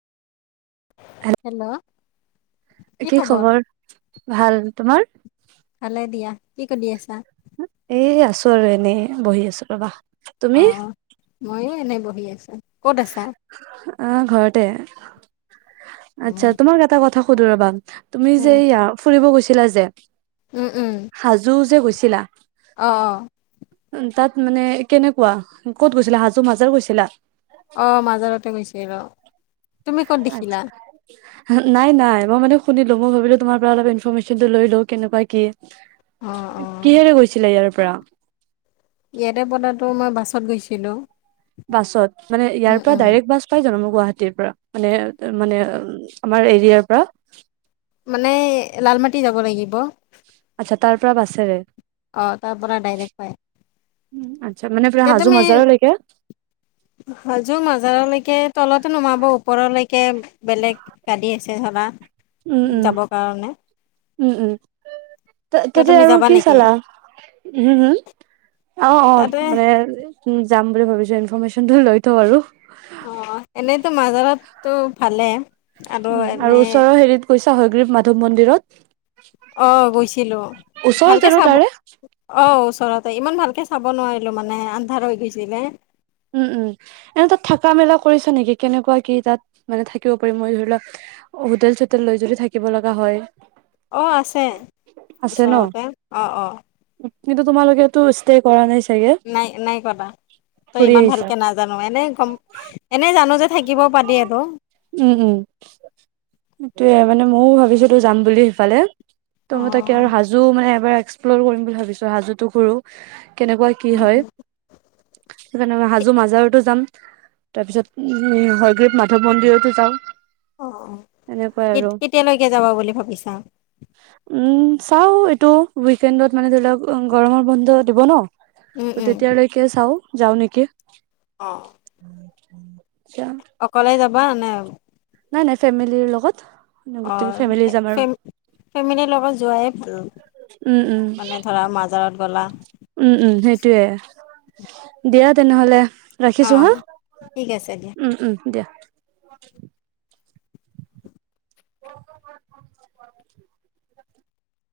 হেল hello কি খবৰ ভাল তোমাৰ ভালে দিয়া কি কলি আছা? এ আছো আৰু এনেই, বহি আছো ৰবা। অ, তুমি ময়ো এনে বহি আছে আহ ঘৰতে আচ্ছা উম তোমাৰ এটা কথা সুধু ৰবা তুমি যে উম ইয়াত ফুৰিব গৈছা [unintelligible] হাজো যে গৈছে পিলা আহ অ মানে কেনেকুৱা, ক'ত গৈছিলা হাজো মাজাৰ গৈছিলা? অ' মাজাৰতে গৈছে ৰ, তুমি ক'ত আচ্ছা, দেখিলা? নাই নাই মই মানে শুনিলো মই ভাবিলো তোমাৰ পৰা অলপ ইনফৰৰ্মেশ্যনটো লৈ লো কেনেকুৱা কি অ অ কিহেৰে গৈছিলে ইয়াৰ পৰা? ঈ ইয়াতে পতাতো মই বাছত গৈছিলো বাছত, মানে উম ইয়াৰ পৰা উম ডাইৰেক্ট বাছ পাই যাবা গুৱাহাটীৰ পৰা, মানে মানে আমাৰ এৰিয়াৰ পৰা। মানে [unintelligible] যাব লাগিব। আচ্ছা তাৰ পৰা বাছেৰে। অ তাৰ পৰা ডাইৰে্ট পাই উম, আচ্ছা মানে পুৰা এতিয়া হাজো তুমি মাজাৰলৈকে হাজো মাজাৰলৈকে তলতো নমাব, ওপৰলৈকে বেলেগ গাড়ী আছে ধৰা, উম উম যাবৰ কাৰণে উম উম কিয় তাতে তুমি আৰু যাবা কি নেকি চালা হম হম অ অ তাতে মানে যাম [unintelligible] ভাবিছো, ইনফৰমেশ্যনটোই লৈ থওঁ আৰু। অ এনে মাজাৰাতটো ভালেই, আৰু উম, এনে। ওচৰৰ হেৰিত গৈছা হয়গ্ৰীব মাধৱ মন্দিৰত অ গৈছে কিলো ওচৰত ভালকে জানো চাব তাৰে? অ ওচৰতে ইমান ভালকে চাব নোৱাৰিলো মানে আন্ধাৰ হৈ গৈছিলে উম উম এনে তাত থাকা মেলা কৰিছা নেকি কেনেকুৱা কি তাত মানে থাকিব পাৰিম মই ধৰি লওক হোটেল চোটেল লৈ যদি থাকিব লগা হয় অ আছে আছে ন? ওচৰতে অ অ কিন্তু তোমালোকেেতটো ষ্টে কৰা নাই চাগে নাই নাই কটা মই ঘুৰি ইমান আহিছা ভালকে নাজানো এনে গম, এনেই আানো যে [unintelligible] থাকিব পাৰি আৰু উম, উম। সেইটোয়ে মানে ময়ও ভাবিছো তো যাম বুলি সিফালে ত অ মই তাকে আৰু হাজো মানে [unintelligible] এক্সপ্লৰ কৰিম বুলি ভাবিছোঁ, হাজোতো ঘূৰো। কেনেকুৱা কি হয় সেইকাৰণে মই হাজো মাজাৰতো যাম। তাৰ পিছত উম, হ [unintelligible] মাধৱ মন্দিৰতো যাওঁ। অ এনেকুৱাই আৰু কেতিয়ালৈকে যাবা বুলি ভাবিছা উম চাও এইটো উইকেণ্ডত মানে ধৰি লওক গৰমৰ বন্ধ দিব ন উম ত উম তেতিয়ালৈকে চাওঁ। যাও নেকি অ। [unintelligible] পলাই যাবা নে নাই নাই ফেমিলিৰ লগত অ গোটেই ফেমিলি যাম আৰু ফেমিলিৰ লগত যোৱাইয়ে উম উম মানে ধৰা মাজাৰত গ'লা উম, উম, সেইটোয়ে, দিয়া তেনেহলে। অ ৰাখিছো অ হা। ঠিক আছে দিয়া উম, উম, দিয়া। [inaudible] [inaudible]